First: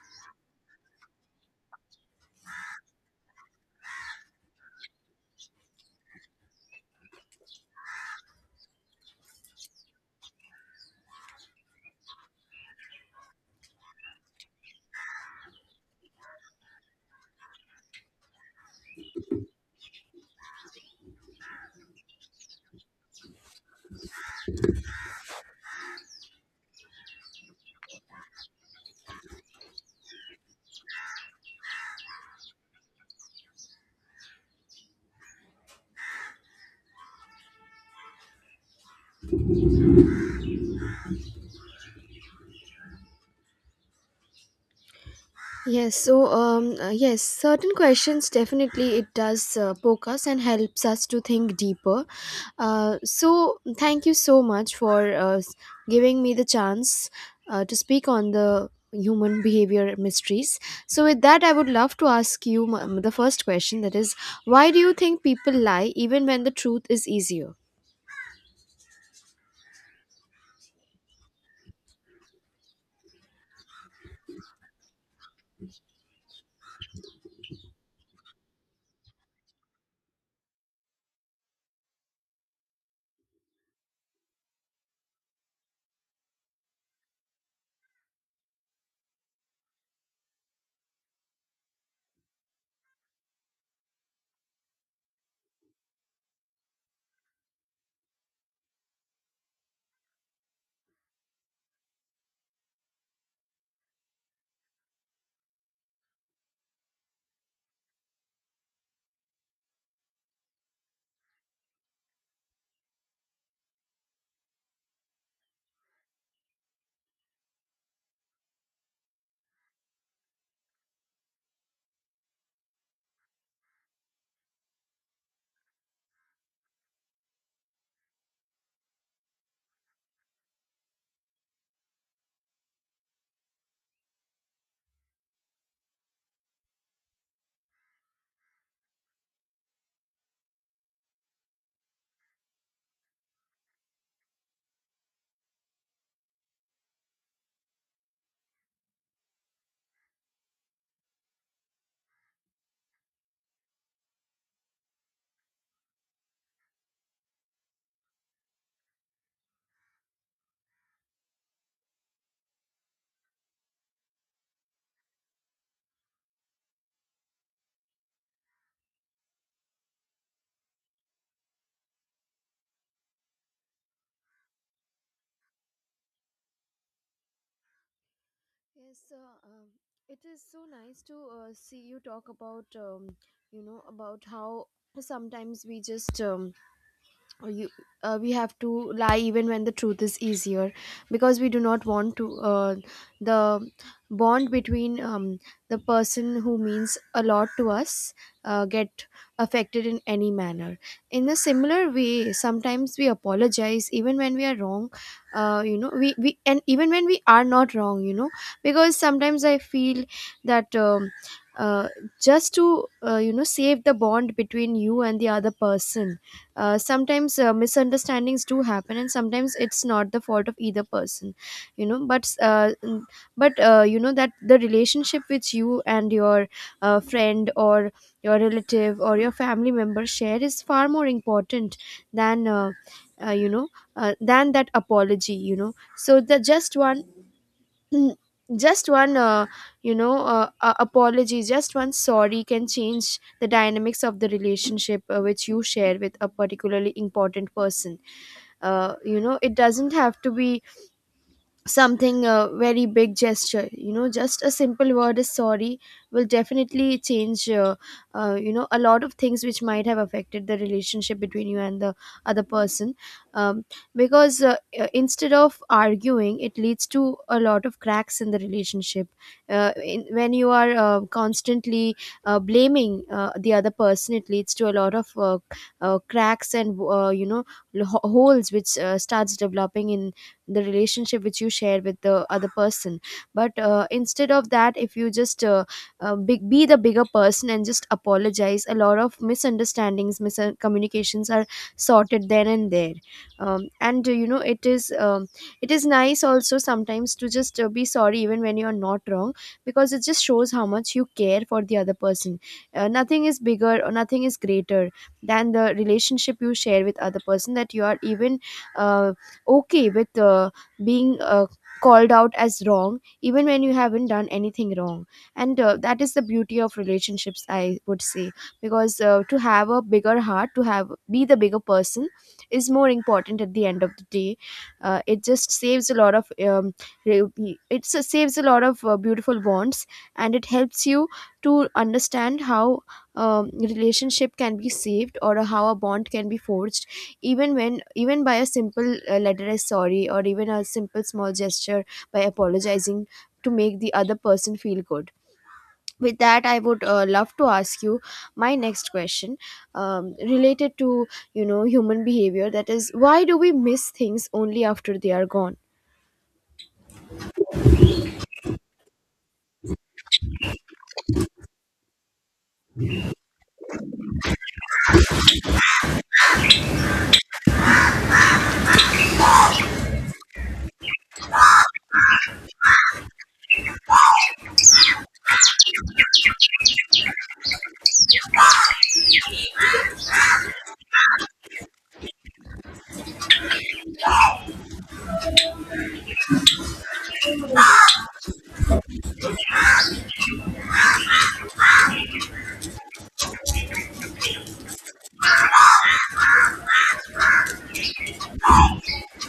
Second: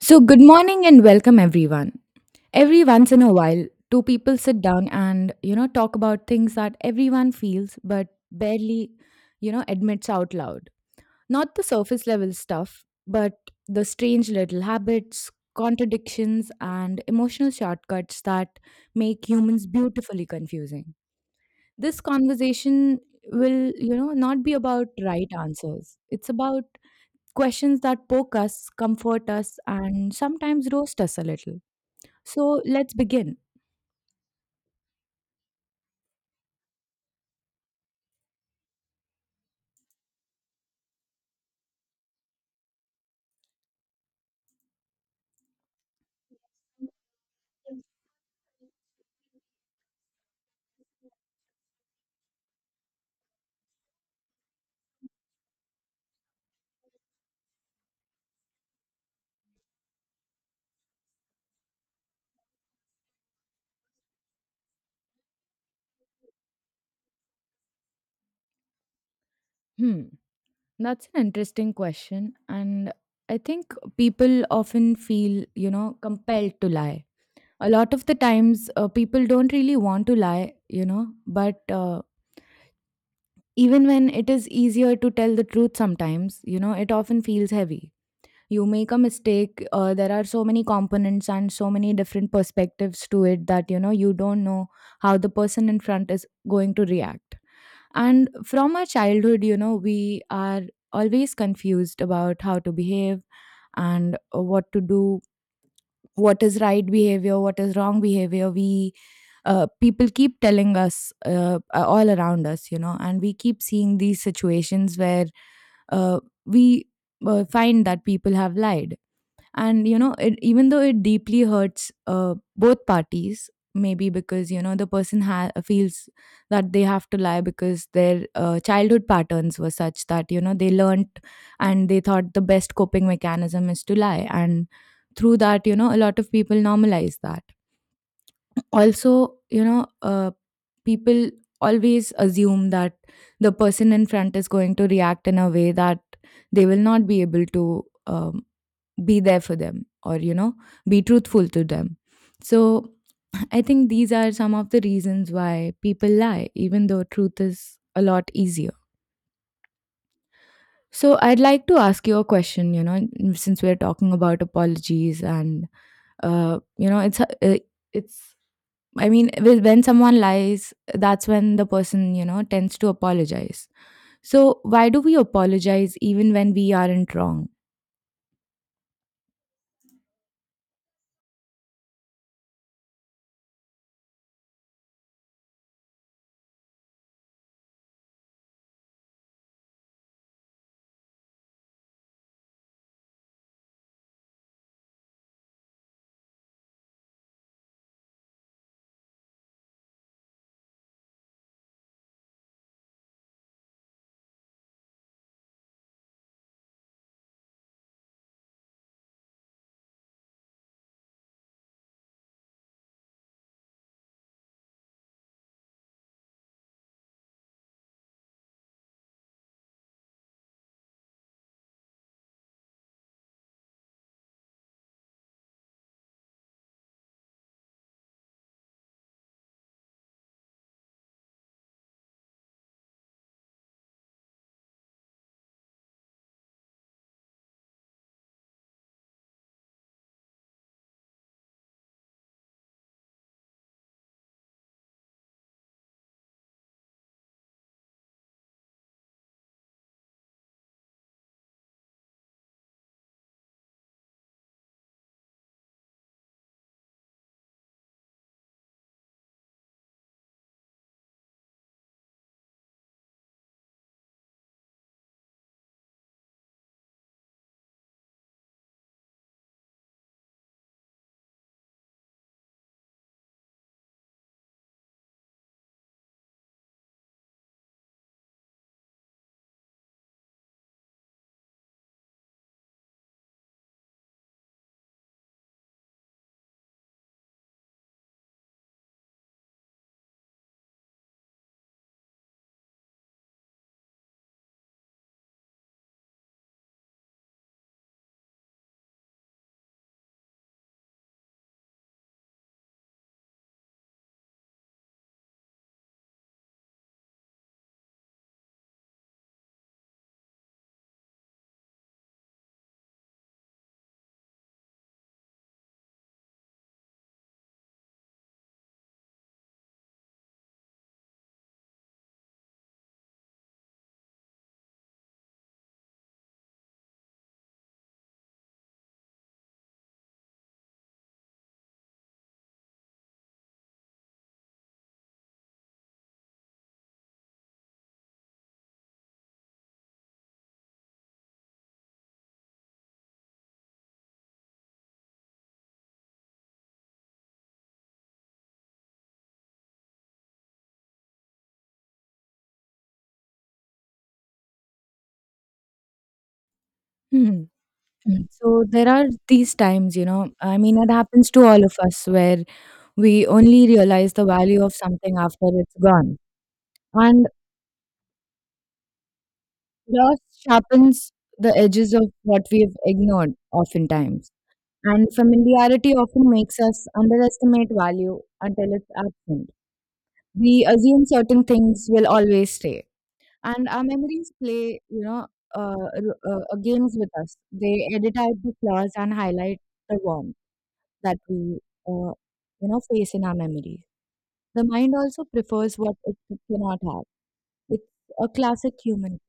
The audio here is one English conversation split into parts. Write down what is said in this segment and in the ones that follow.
So, good morning and welcome everyone. Every once in a while, two people sit down and, talk about things that everyone feels but barely, admits out loud. Not the surface level stuff, but the strange little habits, contradictions, and emotional shortcuts that make humans beautifully confusing. This conversation will, not be about right answers. It's about questions that poke us, comfort us, and sometimes roast us a little. So let's begin. Yes, so yes, certain questions definitely it does poke us and helps us to think deeper. So thank you so much for giving me the chance to speak on the human behavior mysteries. So with that, I would love to ask you the first question, that is, why do you think people lie even when the truth is easier? Hmm, that's an interesting question. And I think people often feel, compelled to lie. A lot of the times, people don't really want to lie, but even when it is easier to tell the truth sometimes, it often feels heavy. You make a mistake, there are so many components and so many different perspectives to it that you don't know how the person in front is going to react. And from our childhood, we are always confused about how to behave and what to do. What is right behavior, what is wrong behavior? We People keep telling us, all around us, and we keep seeing these situations where uh, we find that people have lied. And it, even though it deeply hurts both parties, maybe because the person feels that they have to lie because their childhood patterns were such that they learnt, and they thought the best coping mechanism is to lie. And through that, a lot of people normalize that. Also, people always assume that the person in front is going to react in a way that they will not be able to be there for them, or be truthful to them. So I think these are some of the reasons why people lie, even though truth is a lot easier. So I'd like to ask you a question, since we're talking about apologies. And uh, you know, it's uh, it's I mean, when someone lies, that's when the person, tends to apologize. So why do we apologize even when we aren't wrong? Yes, it is so nice to see you talk about, about how sometimes we just or you we have to lie even when the truth is easier, because we do not want to, the bond between, the person who means a lot to us, get affected in any manner. In a similar way, sometimes we apologize even when we are wrong, we, and even when we are not wrong, you know, because sometimes I feel that, uh, just to, save the bond between you and the other person. Sometimes misunderstandings do happen, and sometimes it's not the fault of either person, you know, but that the relationship which you and your friend, or your relative, or your family member share is far more important than, uh, you know than that apology, you know. So the just one, Mm, just one uh, apology, just one sorry can change the dynamics of the relationship, which you share with a particularly important person. It doesn't have to be something, a very big gesture, you know, just a simple word is sorry will definitely change, a lot of things which might have affected the relationship between you and the other person. um, because, instead of arguing, it leads to a lot of cracks in the relationship. When you are constantly blaming the other person, it leads to a lot of, cracks, and, holes which starts developing in the relationship which you share with the other person. But instead of that, if you just be the bigger person and just apologize, a lot of misunderstandings, miscommunications are sorted there and there. And you know It is, it is nice also sometimes to just be sorry even when you are not wrong, because it just shows how much you care for the other person. Nothing is bigger or nothing is greater than the relationship you share with other person, that you are even uh, okay with being called out as wrong even when you haven't done anything wrong. And that is the beauty of relationships, I would say, because to have a bigger heart, to have be the bigger person is more important at the end of the day. Uh, it just saves a lot of re- it s- saves a lot of beautiful bonds, and it helps you to understand how relationship can be saved, or how a bond can be forged, even by a simple letter as sorry, or even a simple small gesture, by apologizing to make the other person feel good. With that, I would love to ask you my next question, related to, you know, human behavior, that is, why do we miss things only after they are gone? Hmm. Mm. So there are these times, I mean, it happens to all of us, where we only realize the value of something after it's gone. And. Loss sharpens the edges of what we've ignored oftentimes, and familiarity often makes us underestimate value until it's absent. We assume certain things will always stay, and our memories play, games with us. They edit out the flaws and highlight the warmth that we, uh, face in our memories. The mind also prefers what it cannot have. It's a classic human,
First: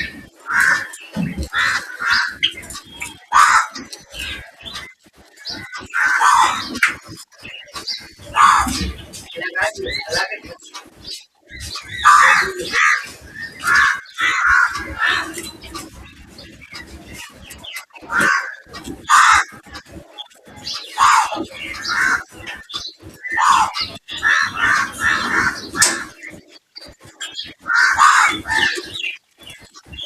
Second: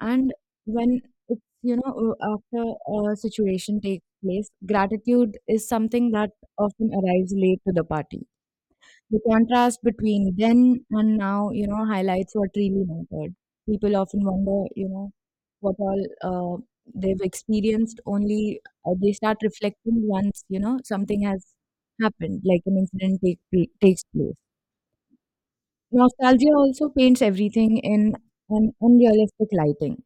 and when it's, after a situation takes place, gratitude is something that often arrives late to the party. The contrast between then and now, highlights what really mattered. People often wonder, what all uh, they've experienced. Only they start reflecting once, something has happened, like an incident takes place. Nostalgia also paints everything in an unrealistic lighting.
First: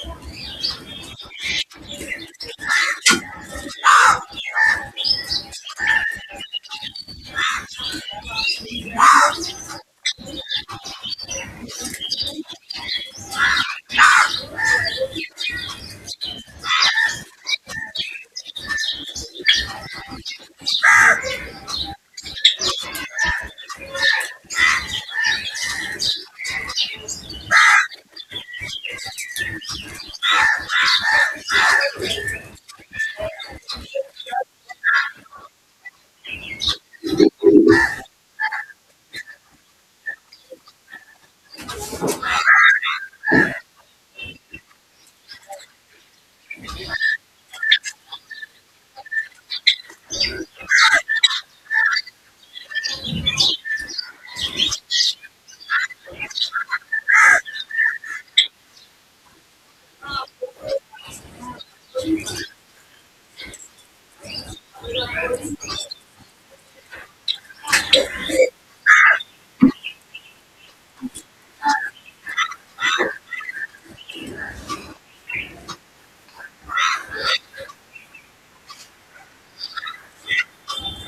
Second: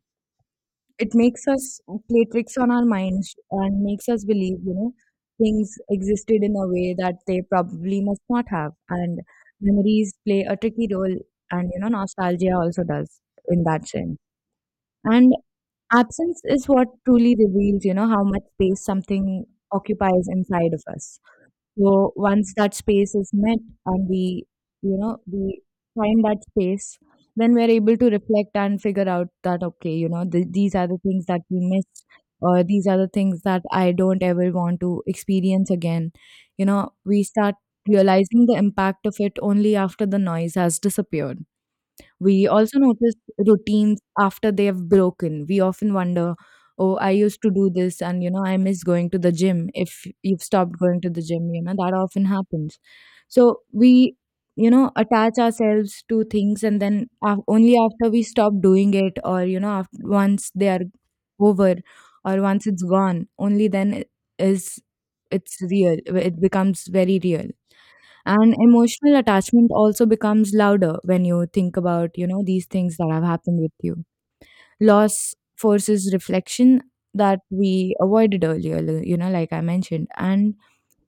It makes us play tricks on our minds and makes us believe, things existed in a way that they probably must not have. And memories play a tricky role, and, nostalgia also does in that sense. And absence is what truly reveals, how much space something occupies inside of us. So once that space is met and we find that space, then we're able to reflect and figure out that, okay, these are the things that we missed, or these are the things that I don't ever want to experience again. We start realizing the impact of it only after the noise has disappeared. We also notice routines after they have broken. We often wonder, oh, I used to do this, and, I miss going to the gym. If you've stopped going to the gym, that often happens. So we, attach ourselves to things, and then only after we stop doing it, or, after, once they are over, or once it's gone, only then is it's real. It becomes very real. And emotional attachment also becomes louder when you think about, these things that have happened with you. Loss forces reflection that we avoided earlier, like I mentioned. And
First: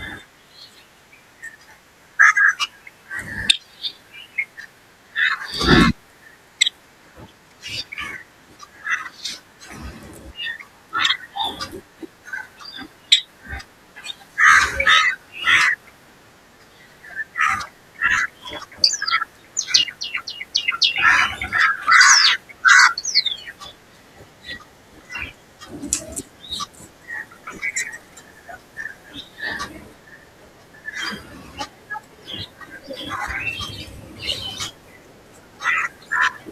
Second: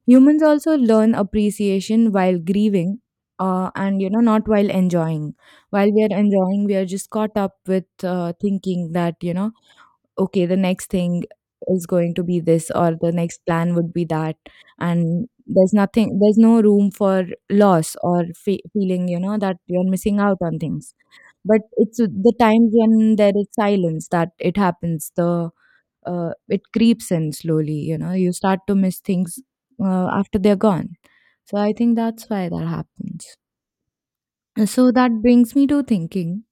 humans also learn appreciation while grieving, and, not while enjoying. While we are enjoying, we are just caught up with, thinking that, okay, the next thing is going to be this, or the next plan would be that. And there's nothing, there's no room for loss or feeling, that you're missing out on things. But it's the times when there is silence that it happens. The It creeps in slowly. You start to miss things, after they're gone. So I think that's why that happens. And so that brings me to thinking,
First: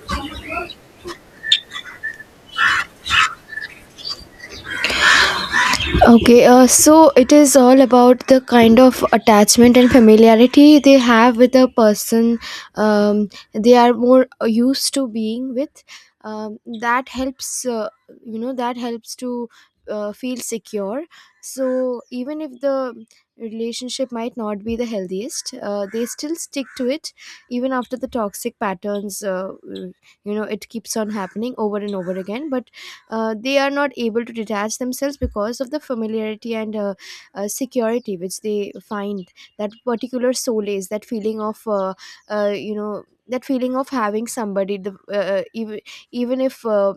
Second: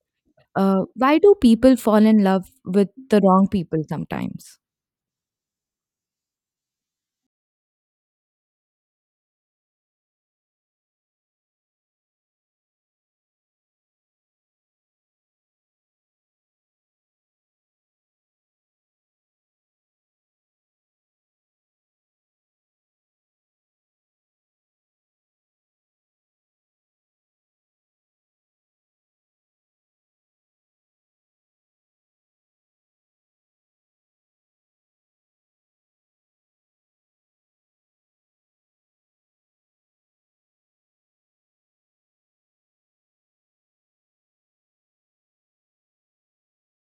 why do people fall in love with the wrong people sometimes? Okay, so it is all about the kind of attachment and familiarity they have with a person, um, they are more used to being with. Um, that helps, uh, that helps to feel secure. So even if the relationship might not be the healthiest, they still stick to it even after the toxic patterns, it keeps on happening over and over again. But they are not able to detach themselves because of the familiarity and, security which they find, that particular solace, that feeling of, that feeling of having somebody, even if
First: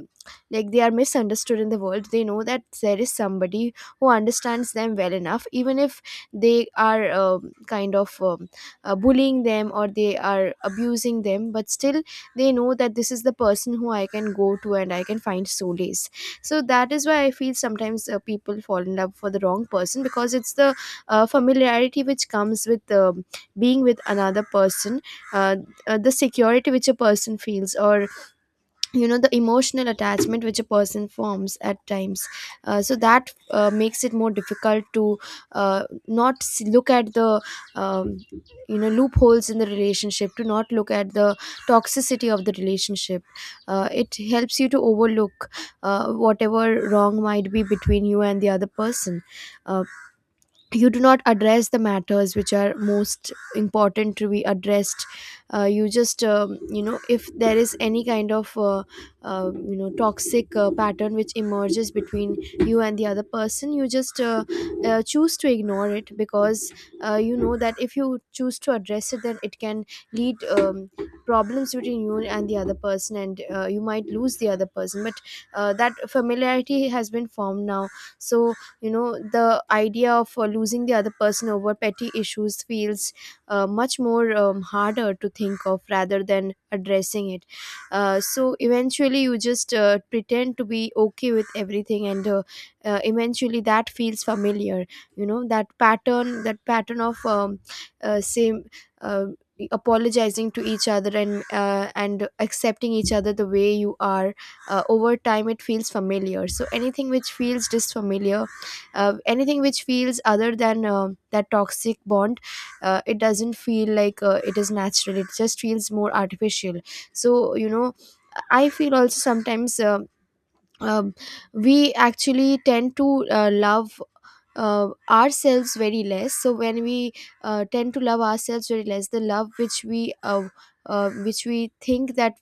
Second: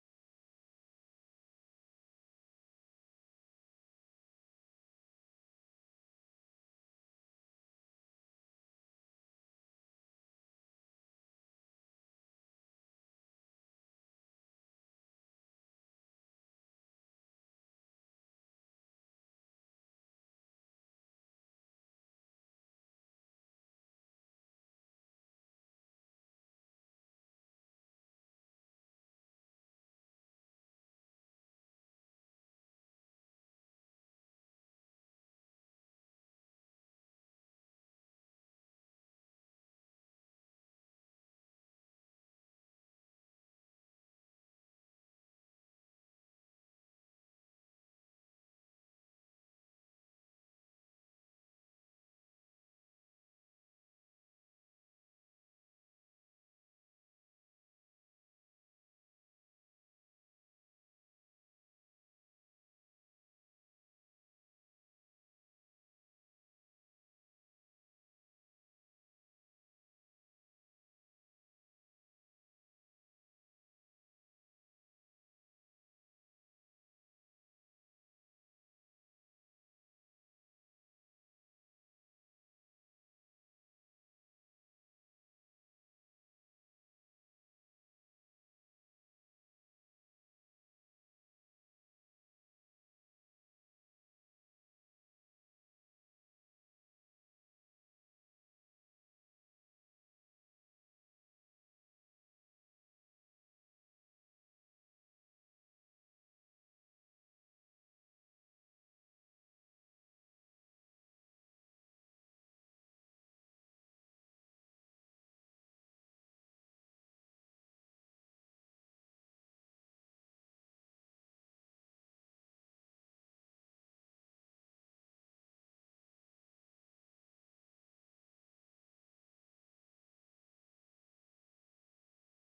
like they are misunderstood in the world, they know that there is somebody who understands them well enough, even if they are, kind of, bullying them, or they are abusing them, but still they know that this is the person who I can go to and I can find solace. So that is why I feel sometimes people fall in love for the wrong person, because it's the familiarity which comes with being with another person, uh, the security which a person feels, or you know, the emotional attachment which a person forms at times. So that makes it more difficult to, not s- look at the, um, loopholes in the relationship, to not look at the toxicity of the relationship. It helps you to overlook whatever wrong might be between you and the other person. uh, you do not address the matters which are most important to be addressed. You just, if there is any kind of, toxic pattern which emerges between you and the other person, you just choose to ignore it, because that if you choose to address it, then it can lead, problems between you and the other person, and you might lose the other person, but that familiarity has been formed now. So, you know, the idea of losing the other person over petty issues feels much more, harder to think of rather than addressing it. So eventually you just pretend to be okay with everything, and eventually that feels familiar. You know that pattern, that pattern of, same, uh, apologizing to each other, and accepting each other the way you are. Over time it feels familiar, so anything which feels disfamiliar, anything which feels other than that toxic bond, it doesn't feel like it is natural, it just feels more artificial. So you know, I feel also sometimes, um, we actually tend to love ourselves very less. So when we tend to love ourselves very less, the love which we, which we think that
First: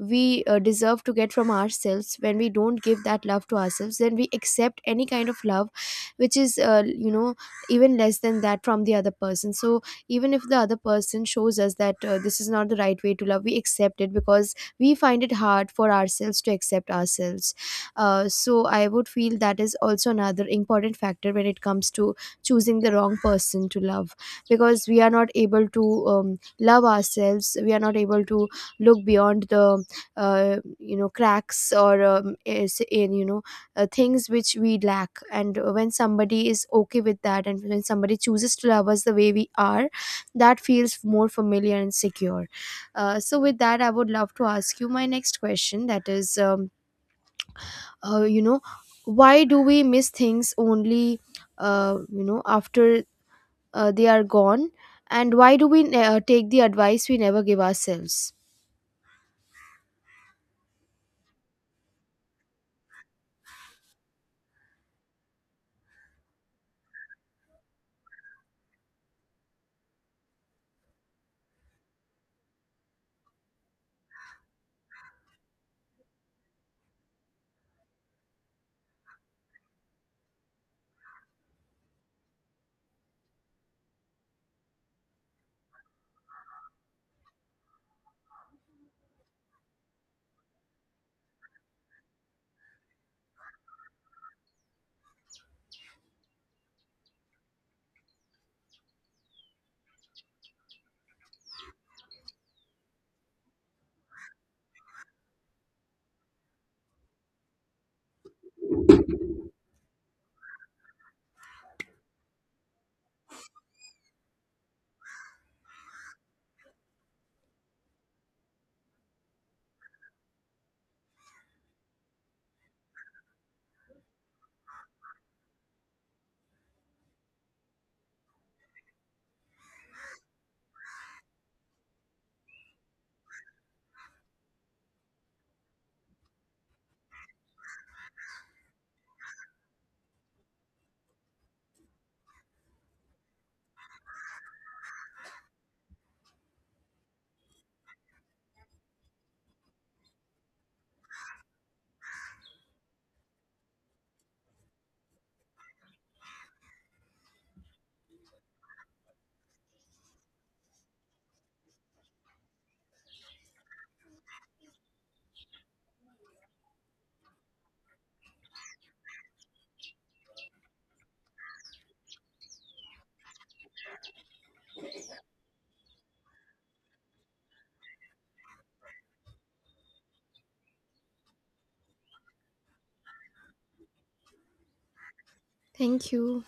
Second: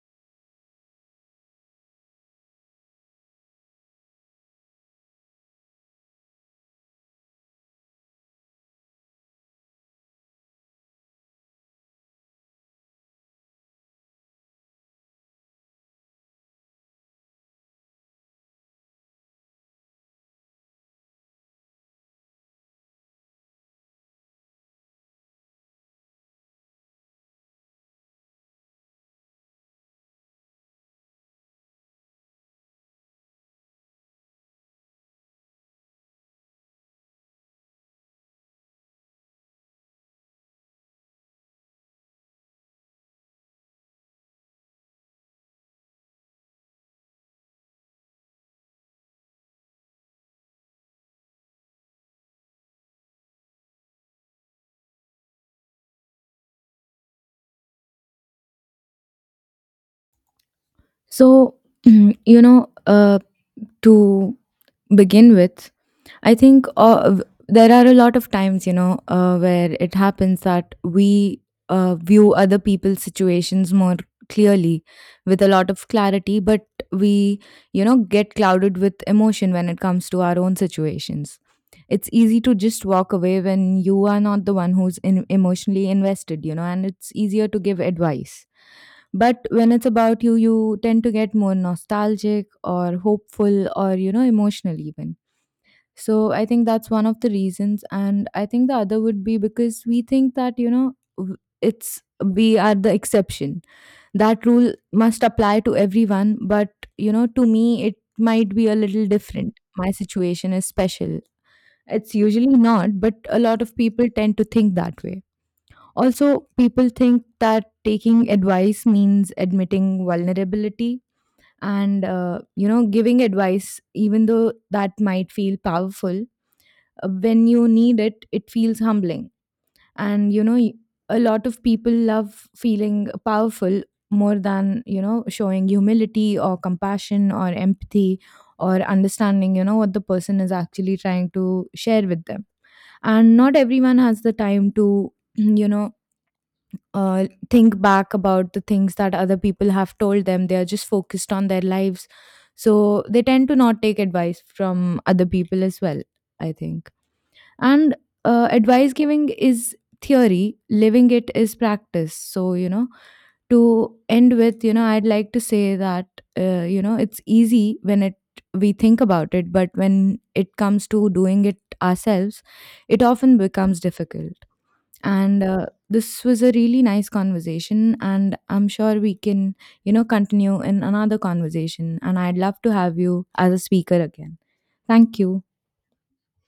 we deserve to get from ourselves, when we don't give that love to ourselves, then we accept any kind of love which is, even less than that from the other person. So even if the other person shows us that this is not the right way to love, we accept it, because we find it hard for ourselves to accept ourselves. So I would feel that is also another important factor when it comes to choosing the wrong person to love. Because we are not able to love ourselves, we are not able to look beyond the, cracks, or, is in, you know, things which we lack, and when somebody is okay with that, and when somebody chooses to love us the way we are, that feels more familiar and secure. So with that, I would love to ask you my next question, that is, uh, you know why do we miss things only, after they are gone, and why do we take the advice we never give ourselves. So, you know, uh, to begin with, I think, there are a lot of times, where it happens that we view other people's situations more clearly, with a lot of clarity, but we, get clouded with emotion when it comes to our own situations. It's easy to just walk away when you are not the one who's emotionally invested, and it's easier to give advice. But when it's about you, you tend to get more nostalgic or hopeful, or, emotional, even, so I think that's one of the reasons. And I think the other would be because we think that, you know, w- it's we are the exception. That rule must apply to everyone. But, to me, it might be a little different. My situation is special. It's usually not, but a lot of people tend to think that way. Also, people think that taking advice means admitting vulnerability, and, giving advice, even though that might feel powerful, when you need it, it feels humbling. And, a lot of people love feeling powerful more than, showing humility or compassion or empathy or understanding, what the person is actually trying to share with them. And not everyone has the time to, think back about the things that other people have told them. They are just focused on their lives. So they tend to not take advice from other people as well, I think. And advice giving is theory. Living it is practice. So, to end with, I'd like to say that, it's easy when it we think about it, but when it comes to doing it ourselves, it often becomes difficult. And this was a really nice conversation, and I'm sure we can, continue in another conversation, and I'd love to have you as a speaker again. Thank you. Thank you.